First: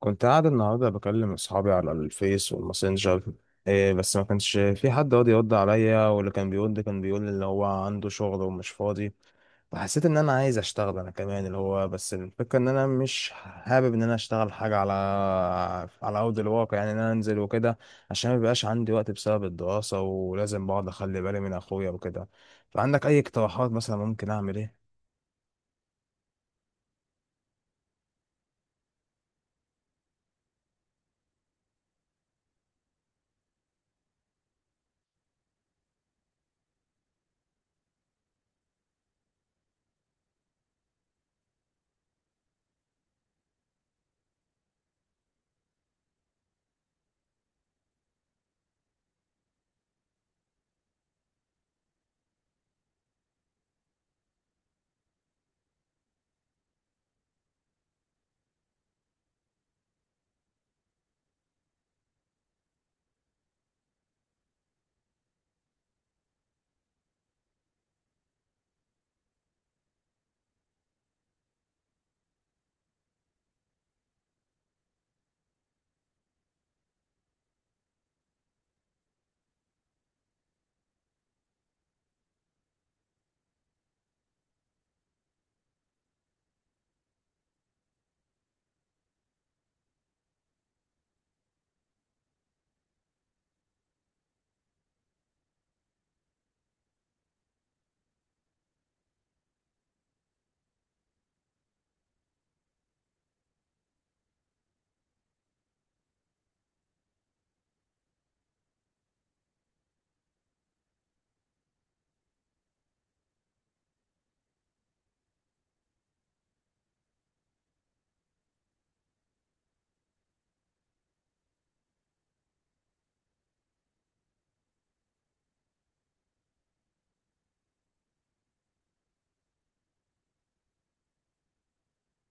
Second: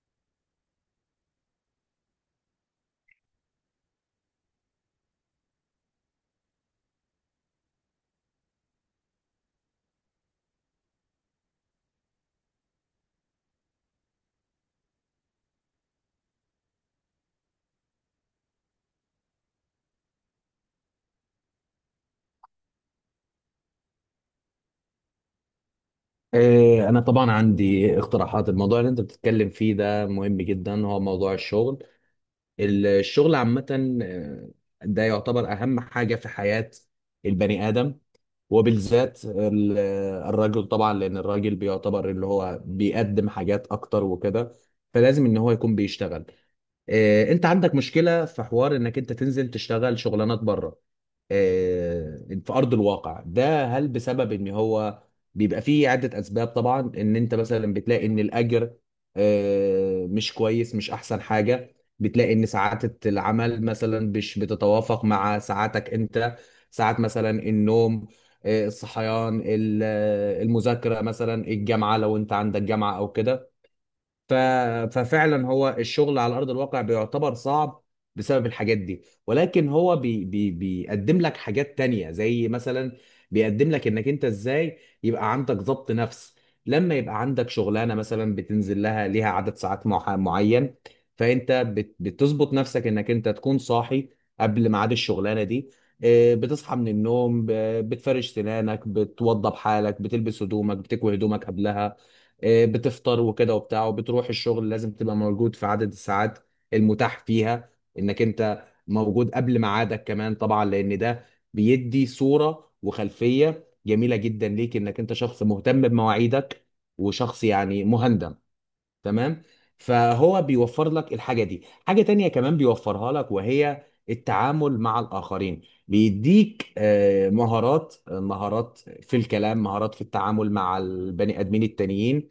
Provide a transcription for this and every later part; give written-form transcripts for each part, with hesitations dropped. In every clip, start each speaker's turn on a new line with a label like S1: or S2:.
S1: كنت قاعد النهارده بكلم اصحابي على الفيس والماسنجر. إيه، بس ما كانش في حد راضي يرد عليا، واللي كان بيرد كان بيقول اللي هو عنده شغل ومش فاضي. فحسيت ان انا عايز اشتغل انا كمان، اللي هو بس الفكره ان انا مش حابب ان انا اشتغل حاجه على ارض الواقع، يعني ان انا انزل وكده، عشان ما بيبقاش عندي وقت بسبب الدراسه، ولازم بقعد اخلي بالي من اخويا وكده. فعندك اي اقتراحات مثلا؟ ممكن اعمل ايه؟
S2: إيه، أنا طبعا عندي اقتراحات. الموضوع اللي أنت بتتكلم فيه ده مهم جدا، هو موضوع الشغل، الشغل عامة. آه، ده يعتبر أهم حاجة في حياة البني آدم، وبالذات الرجل طبعا، لأن الراجل بيعتبر اللي هو بيقدم حاجات أكتر وكده، فلازم إن هو يكون بيشتغل. إيه، أنت عندك مشكلة في حوار إنك أنت تنزل تشتغل شغلانات بره، آه، في ارض الواقع. ده هل بسبب ان هو بيبقى فيه عده اسباب طبعا، ان انت مثلا بتلاقي ان الاجر مش كويس، مش احسن حاجه، بتلاقي ان ساعات العمل مثلا مش بتتوافق مع ساعاتك انت، ساعات مثلا النوم، الصحيان، المذاكره مثلا، الجامعه لو انت عندك جامعه او كده. ف... ففعلا هو الشغل على ارض الواقع بيعتبر صعب بسبب الحاجات دي. ولكن هو بيقدم لك حاجات تانية، زي مثلا بيقدم لك انك انت ازاي يبقى عندك ضبط نفس. لما يبقى عندك شغلانه مثلا بتنزل لها، ليها عدد ساعات معين، فانت بتظبط نفسك انك انت تكون صاحي قبل ميعاد الشغلانه دي. بتصحى من النوم، بتفرش سنانك، بتوضب حالك، بتلبس هدومك، بتكوي هدومك قبلها، بتفطر وكده وبتاع، وبتروح الشغل. لازم تبقى موجود في عدد الساعات المتاح فيها، انك انت موجود قبل ميعادك كمان طبعا، لان ده بيدي صورة وخلفية جميلة جدا ليك، انك انت شخص مهتم بمواعيدك، وشخص يعني مهندم، تمام. فهو بيوفر لك الحاجة دي. حاجة تانية كمان بيوفرها لك، وهي التعامل مع الآخرين. بيديك مهارات، مهارات في الكلام، مهارات في التعامل مع البني آدمين التانيين،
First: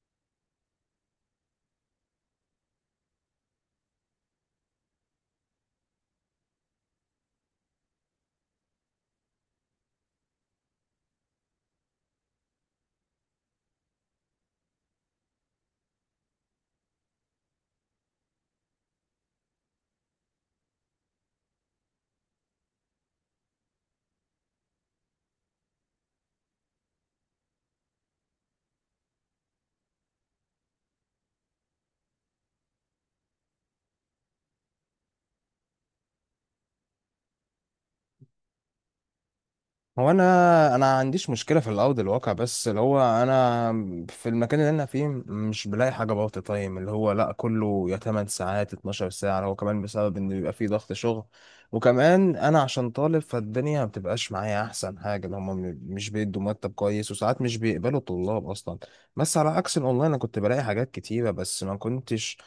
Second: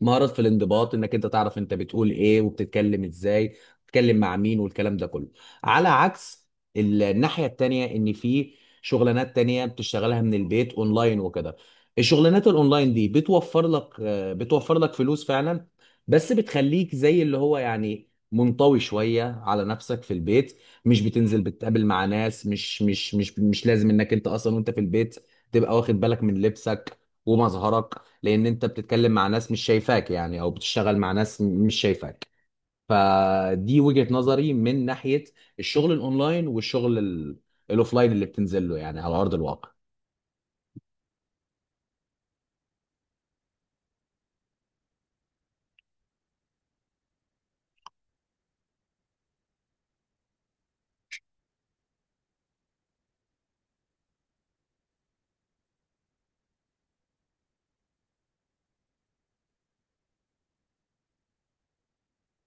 S2: مهارات في الانضباط، انك انت تعرف انت بتقول ايه وبتتكلم ازاي، بتتكلم مع مين، والكلام ده كله. على عكس الناحية التانية، ان في شغلانات تانية بتشتغلها من البيت اونلاين وكده. الشغلانات الاونلاين دي بتوفر لك، بتوفر لك فلوس فعلا، بس بتخليك زي اللي هو يعني منطوي شوية على نفسك في البيت. مش بتنزل بتقابل مع ناس، مش لازم انك انت اصلا وانت في البيت تبقى واخد بالك من لبسك ومظهرك، لان انت بتتكلم مع ناس مش شايفاك يعني، او بتشتغل مع ناس مش شايفاك. فدي وجهة نظري من ناحية الشغل الاونلاين، والشغل الاوفلاين اللي بتنزل له يعني على ارض الواقع.
S1: هو انا عنديش مشكله في الارض الواقع، بس اللي هو انا في المكان اللي انا فيه مش بلاقي حاجه بارت تايم، اللي هو لا، كله يا 8 ساعات 12 ساعه، اللي هو كمان بسبب ان بيبقى فيه ضغط شغل. وكمان انا عشان طالب فالدنيا ما بتبقاش معايا احسن حاجه، اللي هم مش بيدوا مرتب كويس، وساعات مش بيقبلوا الطلاب اصلا. بس على عكس الاونلاين انا كنت بلاقي حاجات كتيره، بس ما كنتش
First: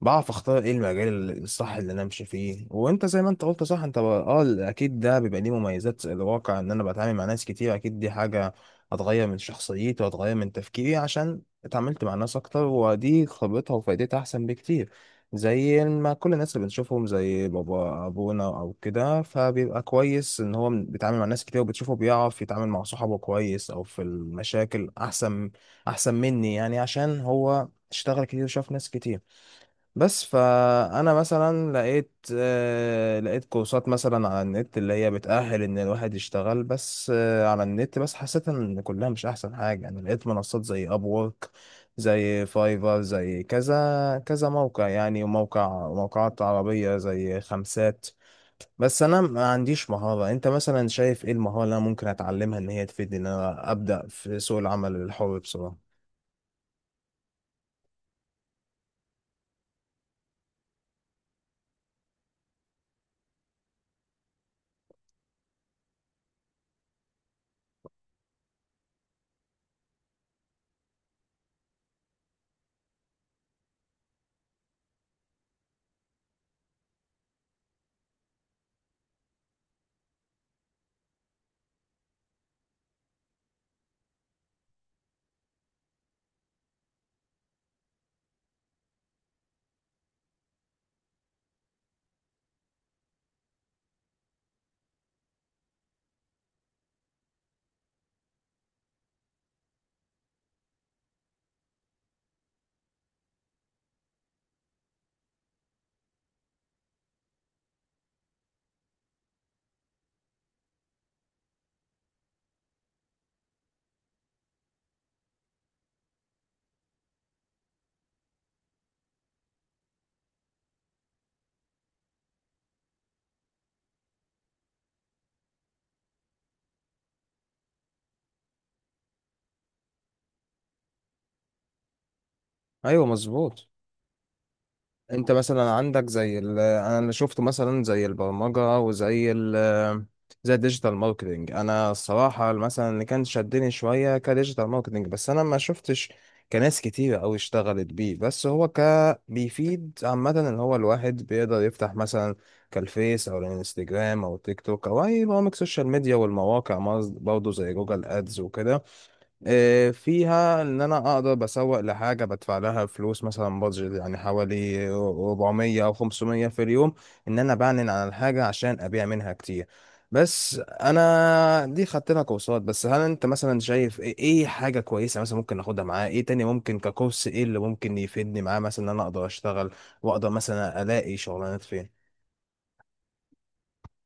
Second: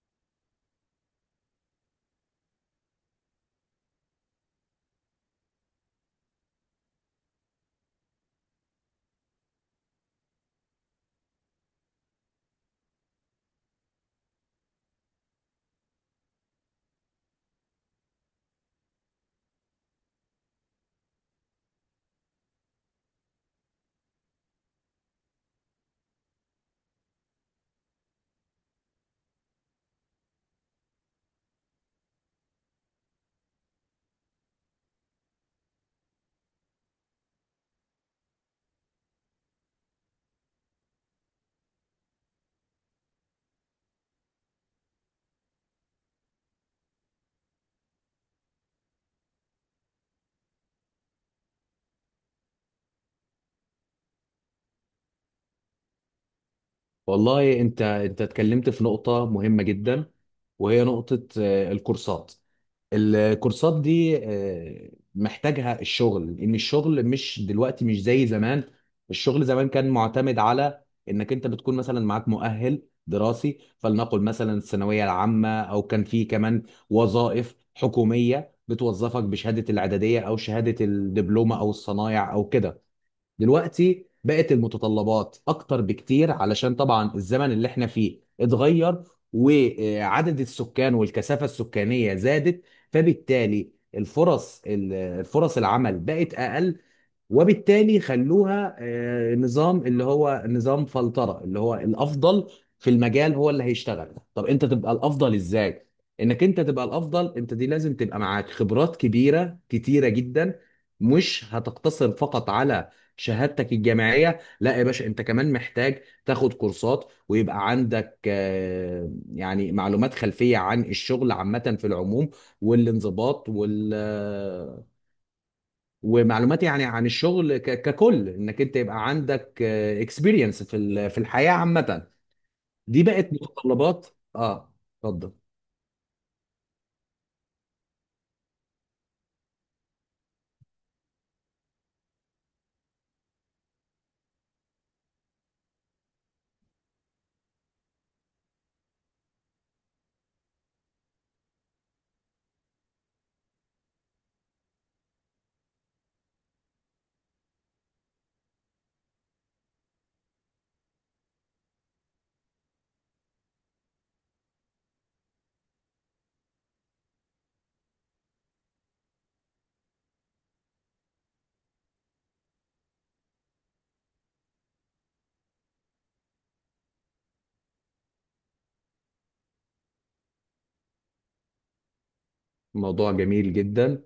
S1: بعرف اختار ايه المجال الصح اللي انا امشي فيه. وانت زي ما انت قلت صح، اه اكيد ده بيبقى ليه مميزات الواقع، ان انا بتعامل مع ناس كتير. اكيد دي حاجة هتغير من شخصيتي وهتغير من تفكيري، عشان اتعاملت مع ناس اكتر، ودي خبرتها وفائدتها احسن بكتير. زي ما كل الناس اللي بنشوفهم زي بابا ابونا او كده، فبيبقى كويس ان هو بيتعامل مع ناس كتير، وبتشوفه بيعرف يتعامل مع صحابه كويس، او في المشاكل احسن، احسن مني يعني، عشان هو اشتغل كتير وشاف ناس كتير. بس فانا مثلا لقيت، لقيت كورسات مثلا على النت اللي هي بتأهل ان الواحد يشتغل. بس على النت بس حسيت ان كلها مش احسن حاجة. انا لقيت منصات زي ابورك، زي فايفر، زي كذا كذا موقع يعني، وموقع، وموقعات عربية زي خمسات. بس انا ما عنديش مهارة. انت مثلا شايف ايه المهارة اللي انا ممكن اتعلمها ان هي تفيدني، ان انا ابدأ في سوق العمل الحر بسرعة؟
S2: والله انت، انت اتكلمت في نقطة مهمة جدا، وهي نقطة الكورسات. الكورسات دي محتاجها الشغل، ان الشغل مش دلوقتي مش زي زمان. الشغل زمان كان معتمد على انك انت بتكون مثلا معاك مؤهل دراسي، فلنقل مثلا الثانويه العامه، او كان في كمان وظائف حكوميه بتوظفك بشهاده الاعداديه او شهاده الدبلومه او الصنايع او كده. دلوقتي بقت المتطلبات اكتر بكتير، علشان طبعا الزمن اللي احنا فيه اتغير، وعدد السكان والكثافة السكانية زادت، فبالتالي الفرص الفرص العمل بقت اقل. وبالتالي خلوها نظام اللي هو نظام فلترة، اللي هو الافضل في المجال هو اللي هيشتغل. طب انت تبقى الافضل ازاي؟ انك انت تبقى الافضل انت، دي لازم تبقى معاك خبرات كبيرة كتيرة جدا، مش هتقتصر فقط على شهادتك الجامعية. لا يا باشا، انت كمان محتاج تاخد كورسات، ويبقى عندك يعني معلومات خلفية عن الشغل عامة في العموم، والانضباط، وال آه، ومعلومات يعني عن الشغل ككل، انك انت يبقى عندك اكسبيرينس في في الحياة عامة. دي
S1: ايوه
S2: بقت
S1: مظبوط.
S2: متطلبات. اه،
S1: انت
S2: اتفضل.
S1: مثلا عندك انا اللي شفته مثلا زي البرمجه زي الديجيتال ماركتنج. انا الصراحه مثلا اللي كان شدني شويه كديجيتال ماركتنج، بس انا ما شفتش كناس كتيره قوي اشتغلت بيه. بس هو بيفيد عامه، اللي هو الواحد بيقدر يفتح مثلا كالفيس او الانستجرام او تيك توك او اي برامج سوشيال ميديا والمواقع برضه زي جوجل ادز وكده. فيها ان انا اقدر بسوق لحاجه بدفع لها فلوس، مثلا بادجت يعني حوالي 400 او 500 في اليوم، ان انا بعلن عن الحاجه عشان ابيع منها كتير. بس انا دي خدت لها كورسات. بس هل انت مثلا شايف إيه حاجه كويسه مثلا ممكن اخدها معاه؟ ايه تاني ممكن ككورس؟ ايه اللي ممكن يفيدني معاه، مثلا ان انا اقدر اشتغل واقدر مثلا الاقي شغلانات فين؟
S2: موضوع جميل جدا.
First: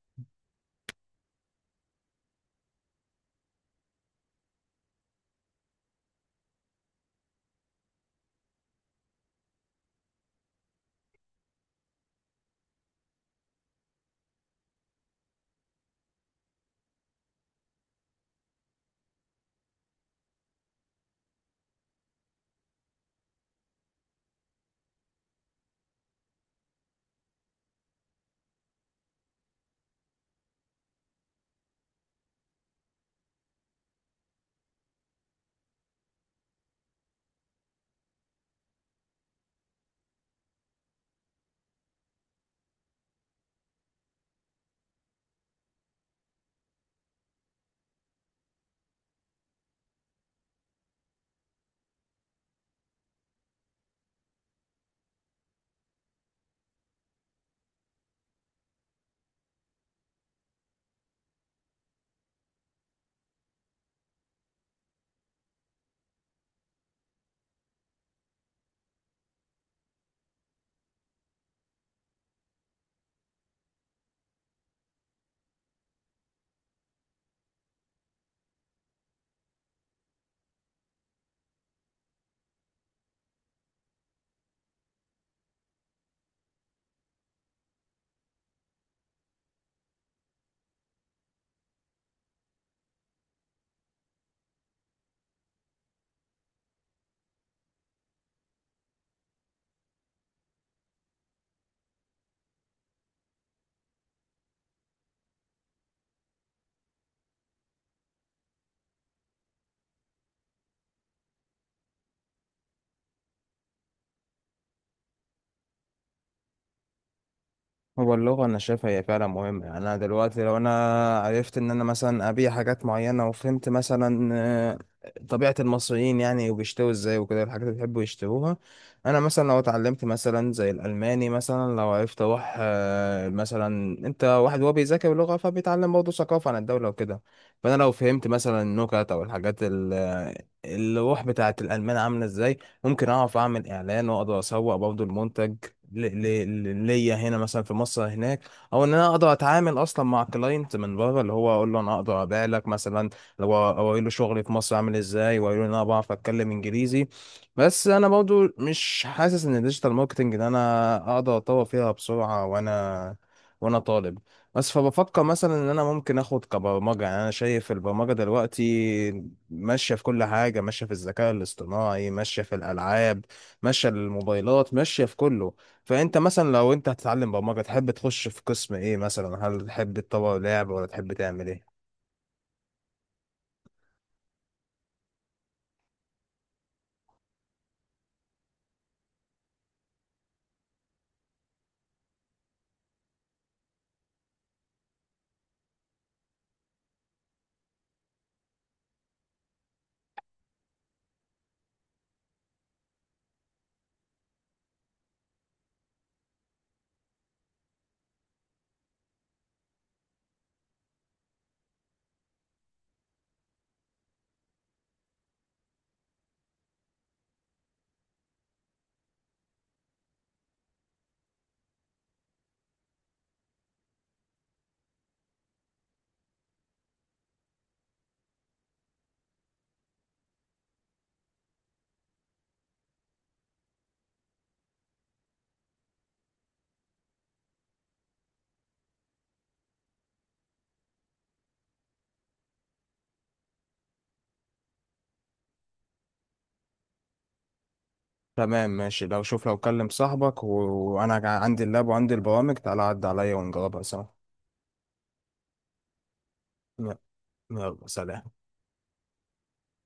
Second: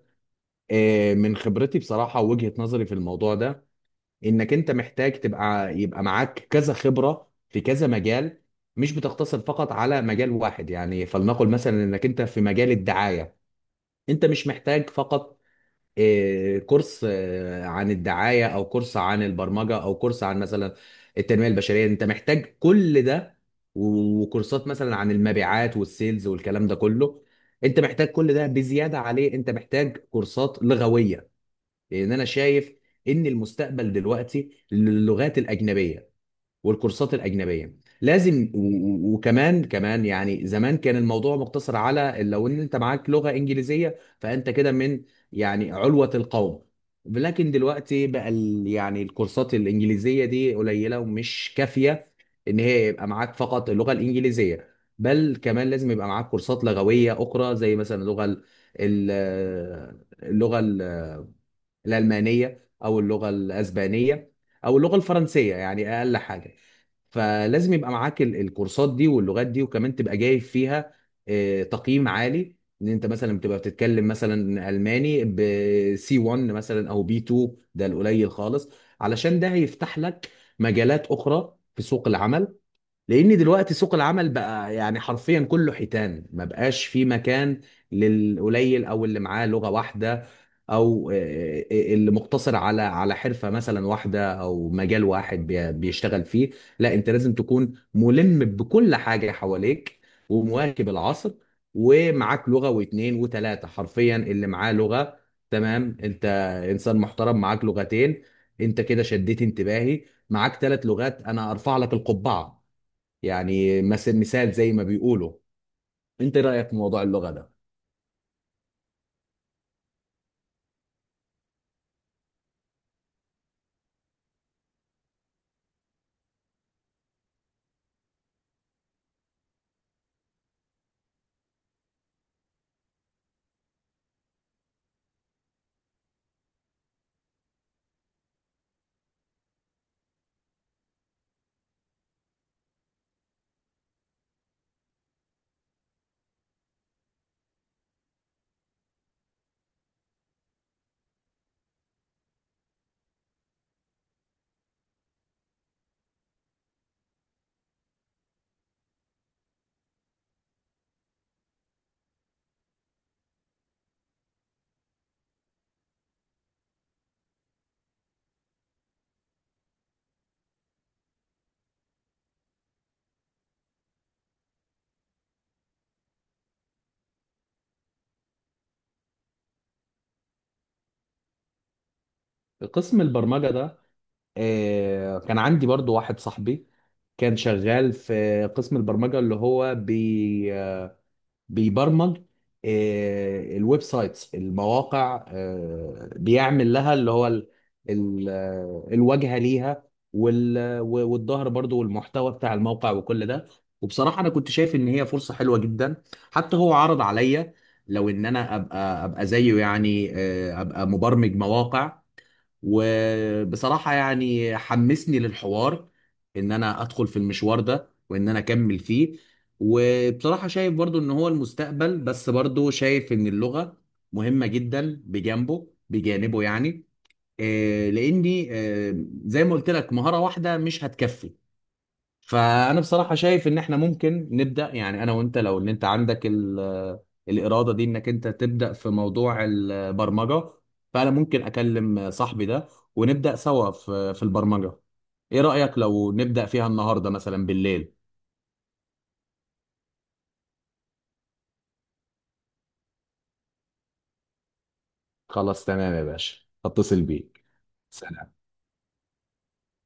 S2: من خبرتي بصراحة ووجهة نظري في الموضوع ده، انك انت محتاج تبقى، يبقى معاك كذا خبرة في كذا مجال، مش بتقتصر فقط على مجال واحد. يعني فلنقل مثلا انك انت في مجال الدعاية، انت مش محتاج فقط كورس عن الدعاية، او كورس عن البرمجة، او كورس عن مثلا التنمية البشرية. انت محتاج كل ده، وكورسات مثلا عن المبيعات والسيلز والكلام ده كله. انت محتاج كل ده، بزيادة عليه انت محتاج كورسات لغوية، لان انا شايف ان المستقبل دلوقتي للغات الأجنبية. والكورسات الاجنبيه لازم، وكمان، كمان يعني زمان كان الموضوع مقتصر على لو ان انت معاك لغه انجليزيه، فانت كده من يعني علوه القوم. لكن دلوقتي بقى يعني الكورسات الانجليزيه دي قليله ومش كافيه، ان هي يبقى معاك فقط اللغه الانجليزيه. بل كمان لازم يبقى معاك كورسات لغويه اخرى، زي مثلا ال- اللغه الألمانية، أو اللغة الأسبانية، أو اللغة الفرنسية، يعني أقل حاجة. فلازم يبقى معاك الكورسات دي واللغات دي، وكمان تبقى جايب فيها تقييم عالي، ان انت مثلا بتبقى بتتكلم مثلا الماني ب سي C1 مثلا، او بي B2، ده القليل خالص. علشان ده هيفتح لك مجالات اخرى في سوق العمل، لان دلوقتي سوق العمل بقى يعني حرفيا كله حيتان، ما بقاش في مكان للقليل او اللي معاه لغة واحدة، او اللي مقتصر على على حرفة مثلا واحدة او مجال واحد بيشتغل فيه. لا، انت لازم تكون ملم بكل حاجة حواليك، ومواكب العصر، ومعاك لغة واتنين وتلاتة. حرفيا اللي معاه لغة، تمام. انت انسان محترم، معاك لغتين، انت كده شديت انتباهي. معاك ثلاث لغات، انا ارفع لك القبعة، يعني مثل، مثال زي ما بيقولوا. انت إيه رأيك في موضوع اللغة ده؟
S1: هو اللغة أنا شايفها هي فعلا مهمة. يعني أنا دلوقتي لو أنا عرفت إن أنا مثلا أبيع حاجات معينة، وفهمت مثلا طبيعة المصريين يعني، وبيشتروا إزاي وكده الحاجات اللي بيحبوا يشتروها. أنا مثلا لو اتعلمت مثلا زي الألماني، مثلا لو عرفت أروح، مثلا أنت واحد هو بيذاكر لغة فبيتعلم برضه ثقافة عن الدولة وكده. فأنا لو فهمت مثلا النكت أو الروح بتاعة الألمان عاملة إزاي، ممكن أعرف أعمل إعلان وأقدر أسوق برضه المنتج ليا هنا مثلا في مصر هناك، او ان انا اقدر اتعامل اصلا مع كلاينت من بره، اللي هو اقول له انا اقدر ابيع لك مثلا، لو اقول له شغلي في مصر عامل ازاي، واقول له إن انا بعرف اتكلم انجليزي. بس انا برضو مش حاسس ان الديجيتال ماركتنج ده انا اقدر اتطور فيها بسرعه، وانا طالب. بس فبفكر مثلا ان انا ممكن اخد كبرمجه. يعني انا شايف البرمجه دلوقتي ماشيه في كل حاجه، ماشيه في الذكاء الاصطناعي، ماشيه في الالعاب، ماشيه الموبايلات، ماشيه في كله. فانت مثلا لو انت هتتعلم برمجه تحب تخش في قسم ايه مثلا؟ هل تحب تطور لعب، ولا تحب تعمل ايه؟
S2: قسم البرمجة ده، كان عندي برضو واحد صاحبي كان شغال في قسم البرمجة، اللي هو بيبرمج الويب سايتس، المواقع، بيعمل لها اللي هو الواجهة ليها، و والظهر برضو، والمحتوى بتاع الموقع وكل ده. وبصراحة أنا كنت شايف إن هي فرصة حلوة جدا، حتى هو عرض عليا لو إن أنا أبقى أبقى زيه، يعني أبقى مبرمج مواقع. وبصراحة يعني حمسني للحوار ان انا ادخل في المشوار ده وان انا اكمل فيه. وبصراحة شايف برضو ان هو المستقبل، بس برضو شايف ان اللغة مهمة جدا بجانبه، بجانبه يعني، لاني زي ما قلت لك مهارة واحدة مش هتكفي. فانا بصراحه شايف ان احنا ممكن نبدا، يعني انا وانت، لو ان انت عندك ال آه، الاراده دي انك انت تبدا في موضوع البرمجه، فانا ممكن اكلم صاحبي ده، ونبدا سوا في البرمجه. ايه رايك لو نبدا فيها النهارده مثلا بالليل؟
S1: تمام ماشي. لو شوف لو كلم صاحبك وانا عندي اللاب وعندي البرامج، تعالى عد عليا ونجربها سوا.
S2: خلاص تمام يا باشا،
S1: يلا،
S2: هتصل بيك.
S1: يلا، سلام.
S2: سلام.